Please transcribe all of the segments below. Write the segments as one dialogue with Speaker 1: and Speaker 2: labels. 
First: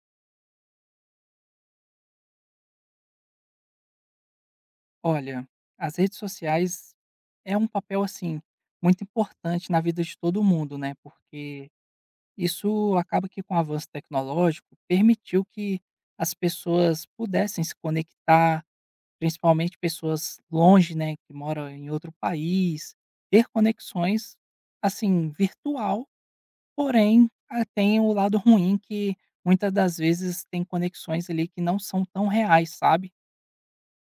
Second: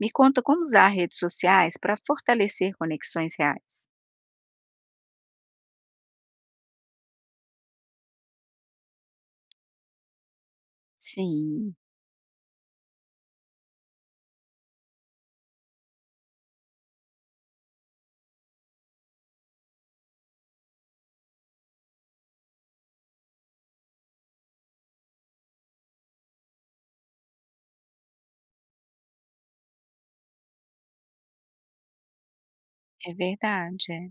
Speaker 1: Me conta como usar redes sociais para fortalecer conexões reais.
Speaker 2: Olha, as redes sociais é um papel assim muito importante na vida de todo mundo, né? Porque
Speaker 1: Sim,
Speaker 2: isso acaba que com o avanço tecnológico permitiu que as pessoas pudessem se conectar, principalmente pessoas longe, né, que moram em outro país, ter conexões assim virtual, porém tem o lado ruim que muitas das vezes tem conexões ali que não são tão reais, sabe?
Speaker 1: é verdade, é.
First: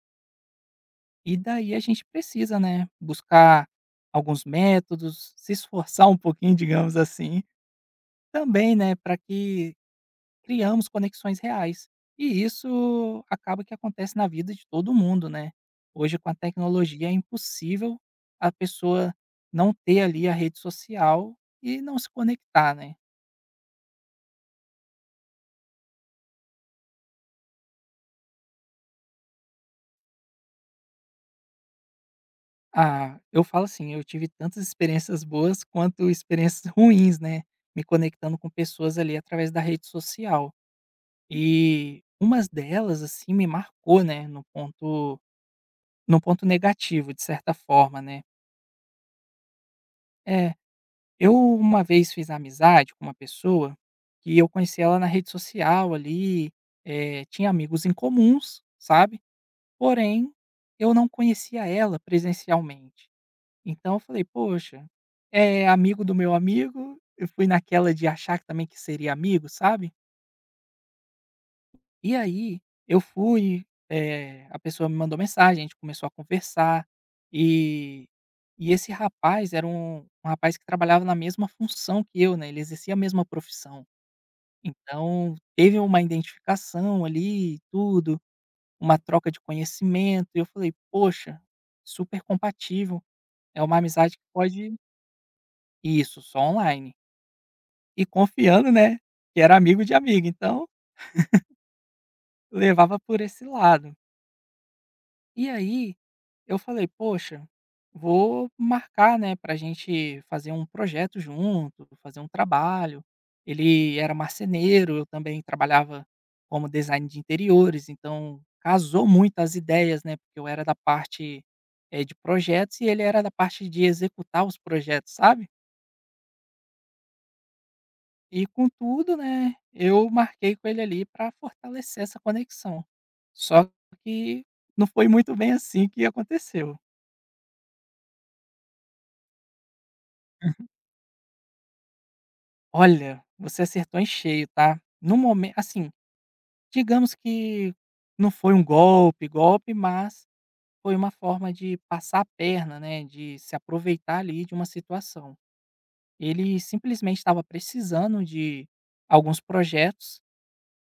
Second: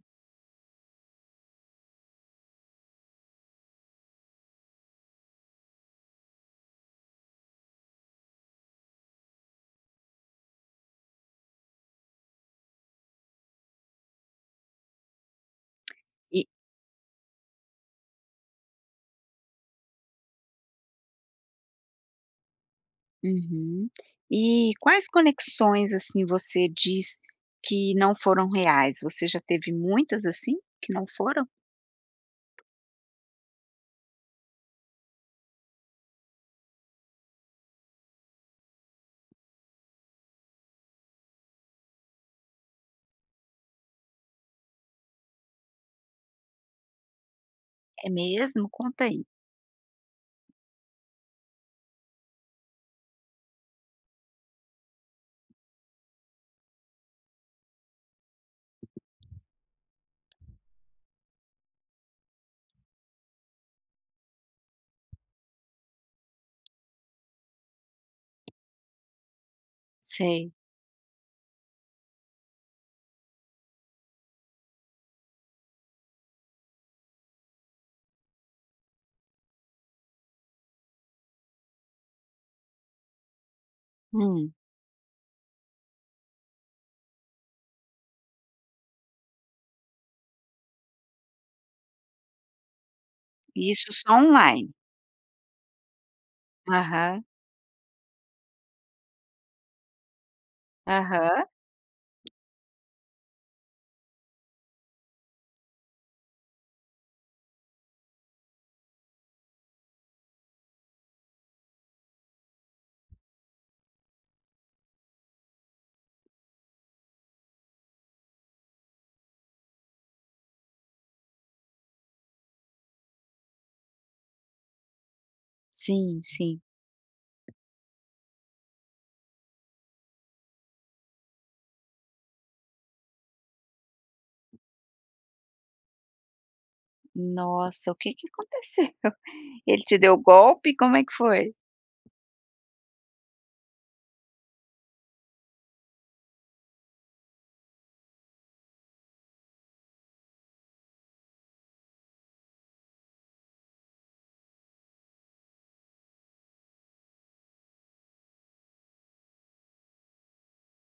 Speaker 2: E daí a gente precisa, né, buscar alguns métodos, se esforçar um pouquinho, digamos assim, também, né, para que criamos conexões reais. E isso acaba que acontece na vida de todo mundo, né? Hoje com a
Speaker 1: E,
Speaker 2: tecnologia é impossível a pessoa não ter ali a rede social e não se conectar, né?
Speaker 1: uhum. E quais conexões assim você diz que não foram reais? Você já teve muitas assim que não foram?
Speaker 2: Ah, eu falo assim, eu tive tantas experiências boas quanto experiências ruins, né? Me conectando com pessoas ali através da rede social. E umas delas, assim, me marcou, né, no ponto negativo, de certa forma,
Speaker 1: É
Speaker 2: né.
Speaker 1: mesmo? Conta aí.
Speaker 2: É, eu uma vez fiz amizade com uma pessoa que eu conheci ela na rede social ali, tinha amigos em comuns, sabe, porém eu não conhecia ela presencialmente. Então eu falei: "Poxa, é amigo do meu amigo", eu fui naquela de achar que também que seria amigo, sabe?
Speaker 1: Sei.
Speaker 2: E aí, eu fui, a pessoa me mandou mensagem, a gente começou a conversar, e e esse rapaz era um rapaz que trabalhava na mesma função que eu, né, ele exercia a mesma profissão.
Speaker 1: Hum.
Speaker 2: Então, teve uma identificação ali e tudo, uma troca de conhecimento, e eu falei: "Poxa, super compatível, é uma
Speaker 1: Isso só
Speaker 2: amizade que
Speaker 1: online.
Speaker 2: pode." Isso, só online.
Speaker 1: Aham,
Speaker 2: E confiando, né, que era amigo de amigo, então
Speaker 1: aham.
Speaker 2: levava por esse lado. E aí eu falei: "Poxa, vou marcar, né, pra gente fazer um projeto junto, fazer um trabalho". Ele era marceneiro, eu também trabalhava como design de interiores, então casou muito as ideias, né, porque eu era da parte, de projetos e ele era da parte de executar os projetos, sabe.
Speaker 1: Sim, sim.
Speaker 2: E contudo, né, eu marquei com ele ali para fortalecer essa conexão. Só que não foi muito bem assim que aconteceu.
Speaker 1: Nossa, o que que aconteceu? Ele te deu golpe? Como é que foi?
Speaker 2: Olha, você acertou em cheio, tá. No momento, assim, digamos que não foi um golpe, golpe, mas foi uma forma de passar a perna, né, de se aproveitar ali de uma situação. Ele simplesmente estava precisando de alguns projetos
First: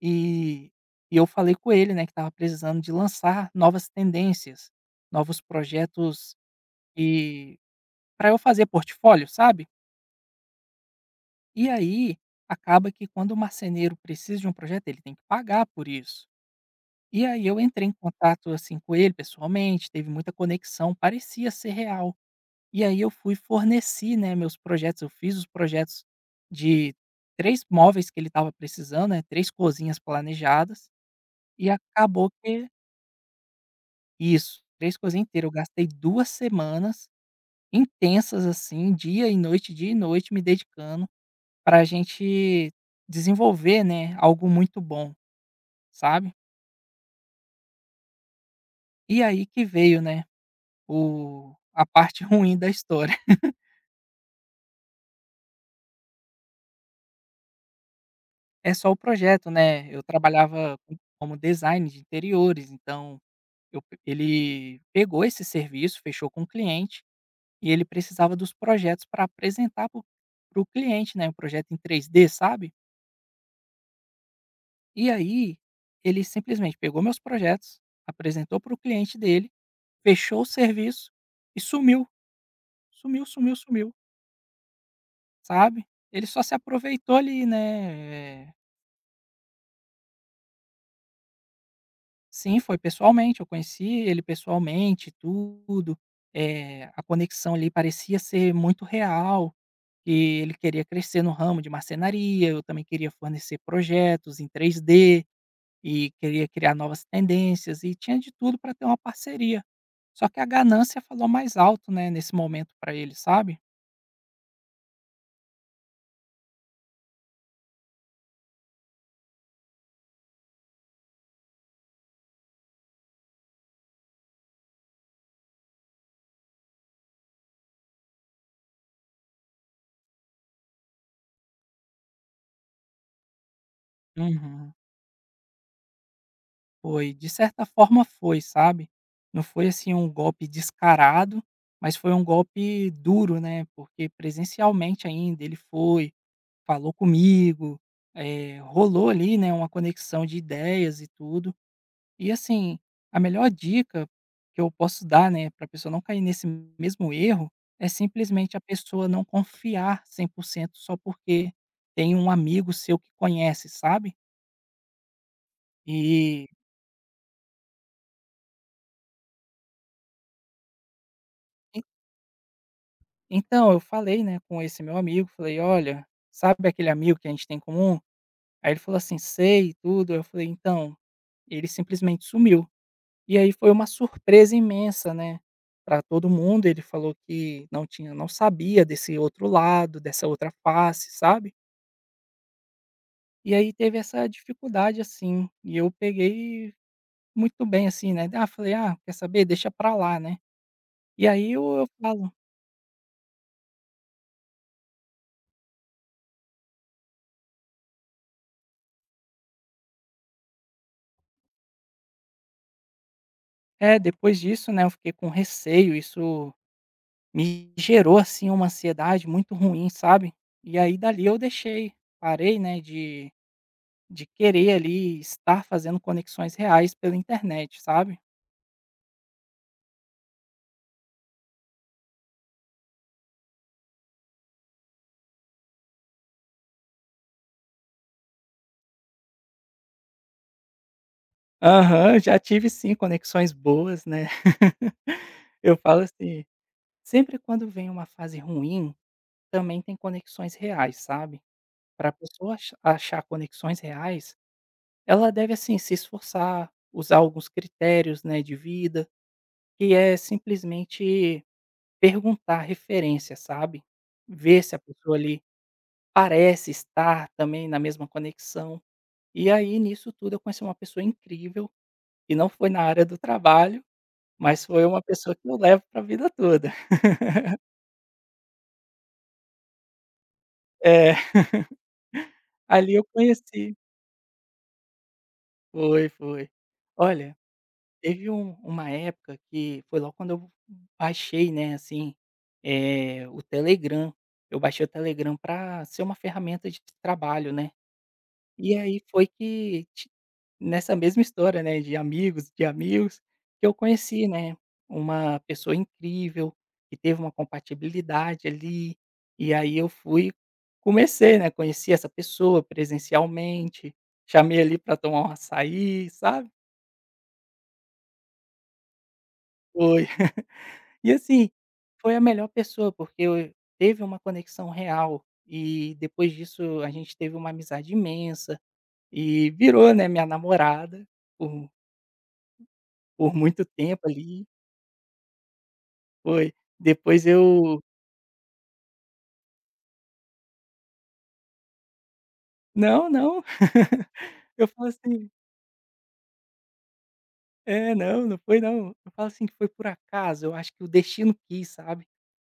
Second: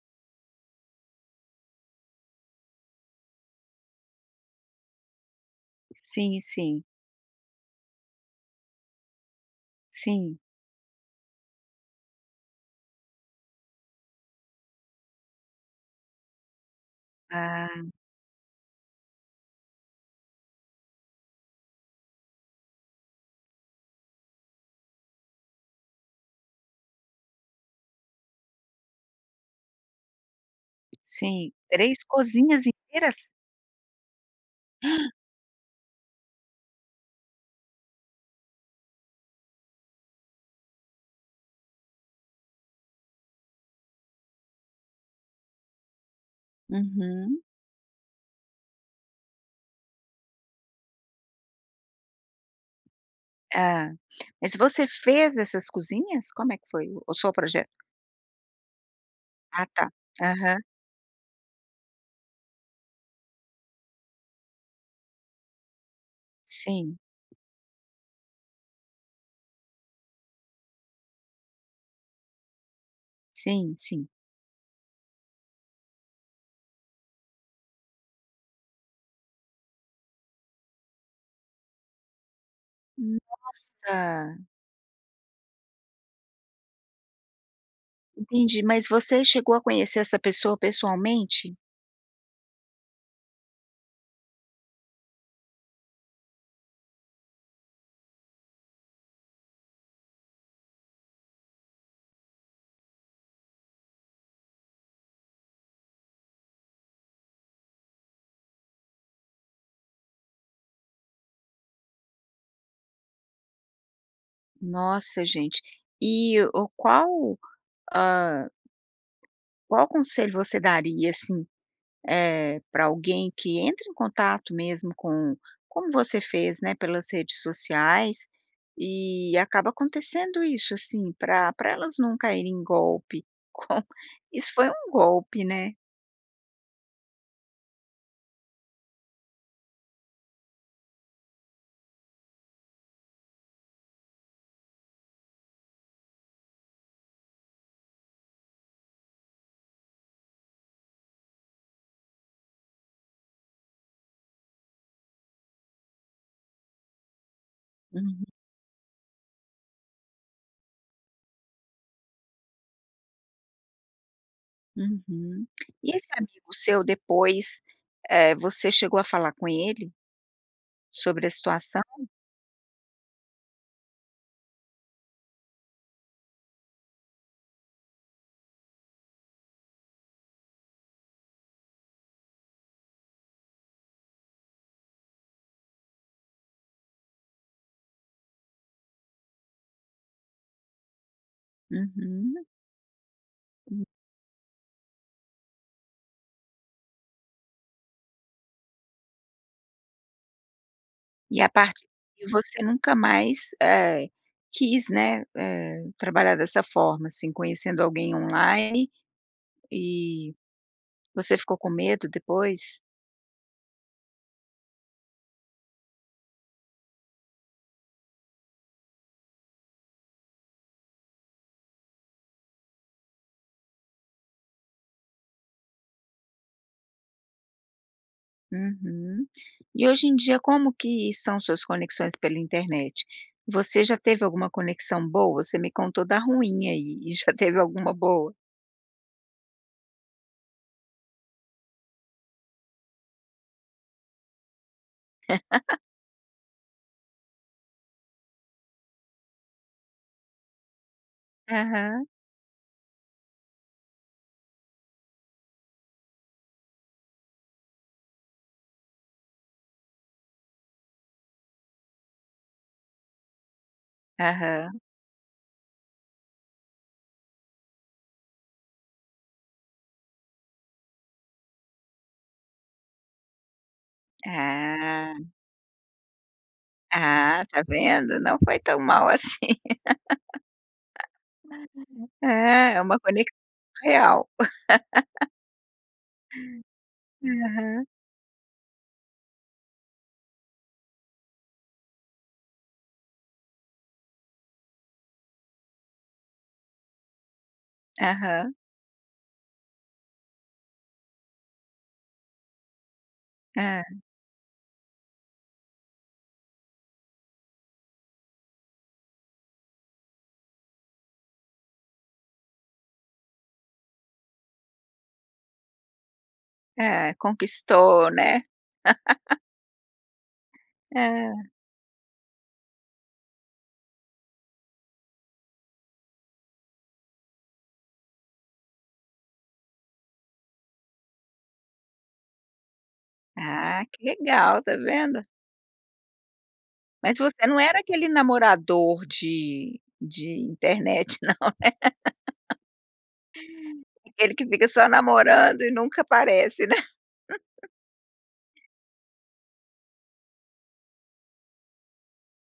Speaker 2: e eu falei com ele, né, que estava precisando de lançar novas tendências, novos projetos
Speaker 1: Sim, sim,
Speaker 2: e para eu fazer portfólio, sabe?
Speaker 1: sim.
Speaker 2: E aí, acaba que quando o marceneiro precisa de um projeto, ele tem que pagar por isso. E aí eu entrei
Speaker 1: Ah.
Speaker 2: em contato, assim, com ele pessoalmente, teve muita conexão, parecia ser real. E aí eu fui forneci, né, meus projetos, eu fiz os projetos de 3 móveis que ele estava precisando, né, 3 cozinhas planejadas,
Speaker 1: Sim,
Speaker 2: e
Speaker 1: 3
Speaker 2: acabou
Speaker 1: cozinhas
Speaker 2: que
Speaker 1: inteiras?
Speaker 2: isso, 3 cozinhas inteiras, eu gastei 2 semanas intensas, assim, dia e noite me dedicando para a gente desenvolver, né, algo muito bom, sabe.
Speaker 1: Uhum.
Speaker 2: E aí que veio, né, o a parte ruim da história.
Speaker 1: Hã. Mas você fez essas cozinhas? Como é que foi o seu projeto?
Speaker 2: É só o projeto,
Speaker 1: Ah,
Speaker 2: né,
Speaker 1: tá.
Speaker 2: eu
Speaker 1: Aham.
Speaker 2: trabalhava co como design de interiores, então eu pe ele pegou esse serviço, fechou com o
Speaker 1: Sim,
Speaker 2: cliente, e ele precisava dos projetos para apresentar para o cliente, né, um projeto em 3D, sabe.
Speaker 1: sim, sim.
Speaker 2: E aí, ele simplesmente pegou meus projetos, apresentou para o cliente dele, fechou o serviço e sumiu. Sumiu, sumiu, sumiu,
Speaker 1: Nossa,
Speaker 2: sabe. Ele só se aproveitou ali, né,
Speaker 1: entendi. Mas você chegou a conhecer essa pessoa pessoalmente?
Speaker 2: sim, foi pessoalmente, eu conheci ele pessoalmente tudo, a conexão ali parecia ser muito real, que ele queria crescer no ramo de marcenaria, eu também queria fornecer projetos em 3D e queria criar novas tendências e tinha de tudo para ter uma parceria. Só que a ganância falou mais alto, né, nesse momento para ele, sabe.
Speaker 1: Nossa, gente. E o qual, hã, qual conselho você daria, assim, para alguém que entre em contato mesmo com como você fez, né, pelas redes sociais, e acaba acontecendo isso, assim, para elas não caírem em golpe. Com isso foi
Speaker 2: Uhum.
Speaker 1: um golpe, né.
Speaker 2: Foi, de certa forma foi, sabe. Não foi, assim, um golpe descarado, mas foi um golpe duro, né, porque presencialmente ainda ele foi, falou comigo, rolou ali, né, uma conexão de ideias e tudo. E assim, a melhor dica que eu posso dar, né, pra pessoa não cair nesse mesmo erro, é
Speaker 1: Uhum,
Speaker 2: simplesmente a pessoa não confiar 100% só porque tem um amigo seu que conhece, sabe.
Speaker 1: uhum. E esse
Speaker 2: E
Speaker 1: amigo seu depois, você chegou a falar com ele sobre a situação?
Speaker 2: Então, eu falei, né, com esse meu amigo, falei: "Olha, sabe aquele amigo que a gente tem em comum?" Aí ele falou assim: "Sei e tudo". Eu falei: "Então, ele simplesmente sumiu". E aí foi uma surpresa imensa, né, para todo mundo. Ele falou que não sabia desse outro lado, dessa outra face, sabe.
Speaker 1: Uhum.
Speaker 2: E aí teve essa dificuldade, assim, e eu peguei muito bem, assim, né. Ah, falei: "Ah, quer saber? Deixa pra lá, né". E
Speaker 1: E a
Speaker 2: aí eu
Speaker 1: partir
Speaker 2: eu
Speaker 1: daí
Speaker 2: falo
Speaker 1: você nunca mais, quis, né, trabalhar dessa forma, assim, conhecendo alguém online. E você ficou com medo depois?
Speaker 2: é, depois disso, né, eu fiquei com receio, isso me gerou, assim, uma ansiedade muito ruim, sabe. E aí dali eu deixei, parei, né, de querer ali estar fazendo conexões reais pela internet, sabe.
Speaker 1: Uhum. E hoje em dia, como que são suas conexões pela internet? Você já teve alguma conexão boa? Você me contou da ruim aí, e já teve alguma boa?
Speaker 2: Aham, já tive sim conexões boas, né. Eu falo assim, sempre quando vem uma fase ruim, também tem conexões reais, sabe.
Speaker 1: Aham,
Speaker 2: Pra pessoa achar conexões reais, ela deve, assim, se esforçar, usar alguns critérios, né, de vida, que é simplesmente perguntar referência, sabe. Ver se a
Speaker 1: aham.
Speaker 2: pessoa ali parece estar também na mesma conexão. E aí nisso tudo eu conheci uma pessoa incrível, e não foi na área do trabalho, mas foi uma
Speaker 1: Ah,
Speaker 2: pessoa que eu levo para a vida toda.
Speaker 1: ah, tá vendo? Não foi tão mal assim.
Speaker 2: É,
Speaker 1: É, é
Speaker 2: ali
Speaker 1: uma
Speaker 2: eu
Speaker 1: conexão
Speaker 2: conheci
Speaker 1: real.
Speaker 2: foi, foi. Olha,
Speaker 1: Aham,
Speaker 2: teve uma época que foi logo quando eu baixei, né, assim, o Telegram. Eu baixei o Telegram para ser uma ferramenta de trabalho, né.
Speaker 1: aham.
Speaker 2: E aí foi que ti Nessa mesma história, né, de amigos, que eu
Speaker 1: É,
Speaker 2: conheci, né, uma pessoa incrível, que teve uma compatibilidade ali, e aí eu fui comecei, né, conheci essa pessoa presencialmente, chamei ali para tomar um açaí, sabe.
Speaker 1: é, conquistou, né?
Speaker 2: Foi. E
Speaker 1: É.
Speaker 2: assim, foi a melhor pessoa, porque eu teve uma conexão real, e depois disso a gente teve uma amizade imensa, e virou, né, minha namorada por por muito
Speaker 1: Ah,
Speaker 2: tempo
Speaker 1: que
Speaker 2: ali.
Speaker 1: legal, tá vendo?
Speaker 2: Foi.
Speaker 1: Mas
Speaker 2: Depois
Speaker 1: você não era
Speaker 2: eu
Speaker 1: aquele namorador de internet não,
Speaker 2: não, não.
Speaker 1: aquele que fica
Speaker 2: Eu
Speaker 1: só
Speaker 2: falo assim
Speaker 1: namorando e nunca aparece, né.
Speaker 2: é, não, não foi não. Eu falo assim que foi por acaso, eu acho que o destino quis, sabe.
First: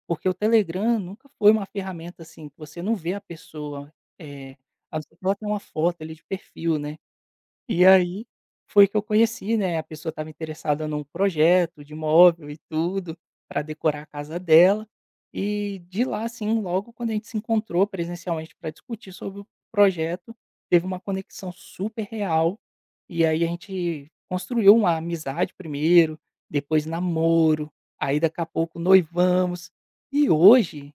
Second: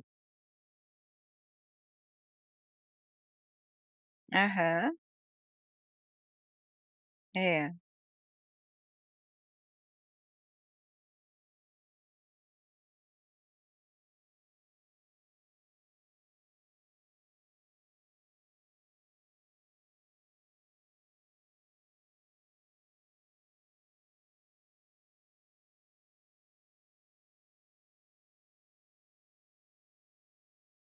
Speaker 2: Porque o Telegram nunca foi uma ferramenta, assim, que você não vê a pessoa, é
Speaker 1: Aham,
Speaker 2: a não ser que ela tenha uma foto ali de perfil, né.
Speaker 1: é.
Speaker 2: E aí, foi que eu conheci, né, a pessoa estava interessada num projeto de móvel e tudo, para decorar a casa dela. E de lá, assim, logo quando a gente se encontrou presencialmente para discutir sobre o projeto, teve uma conexão super real, e aí a gente construiu uma amizade primeiro, depois namoro, aí daqui a pouco noivamos. E hoje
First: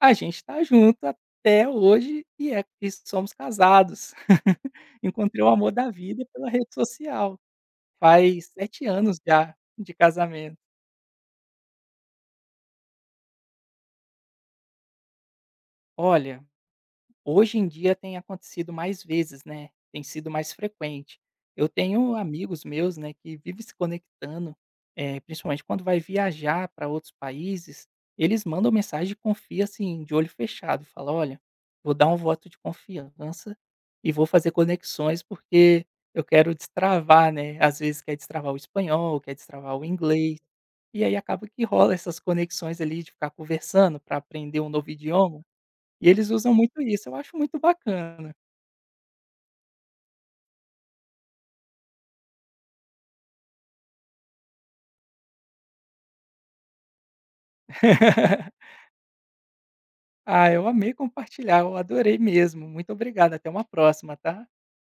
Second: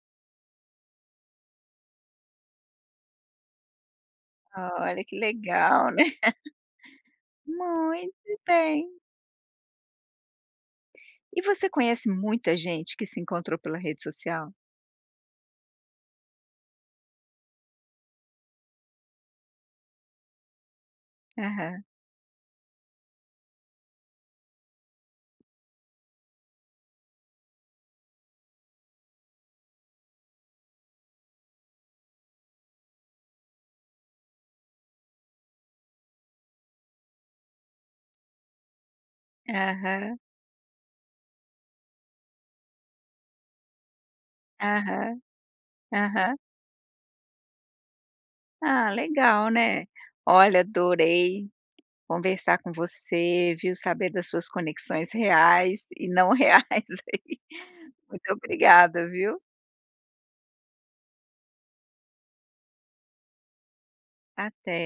Speaker 2: a gente tá junto até hoje e é e somos casados.
Speaker 1: Olha que
Speaker 2: Encontrei o amor
Speaker 1: legal,
Speaker 2: da
Speaker 1: né.
Speaker 2: vida pela rede social.
Speaker 1: Muito
Speaker 2: Faz 7
Speaker 1: bem.
Speaker 2: anos já de casamento.
Speaker 1: E você conhece muita gente que se encontrou pela rede social?
Speaker 2: Olha, hoje em dia tem acontecido mais vezes, né, tem sido mais frequente. Eu
Speaker 1: Aham,
Speaker 2: tenho amigos meus, né, que vivem se conectando, principalmente quando vai viajar para outros países, eles mandam mensagem de confia, assim, de olho fechado, fala: "Olha, vou dar um voto de confiança e vou fazer conexões, porque eu quero destravar", né, às vezes quer destravar o espanhol, quer destravar o
Speaker 1: aham,
Speaker 2: inglês, e aí acaba que rola essas conexões ali de ficar conversando para aprender um novo
Speaker 1: aham,
Speaker 2: idioma. E eles
Speaker 1: aham.
Speaker 2: usam muito isso, eu acho muito bacana.
Speaker 1: Ah, legal, né. Olha, adorei conversar com você, viu, saber das suas conexões reais e não reais aí. Muito obrigada, viu.
Speaker 2: Ah, eu amei compartilhar, eu adorei mesmo. Muito obrigado, até uma próxima, tá?
Speaker 1: Até.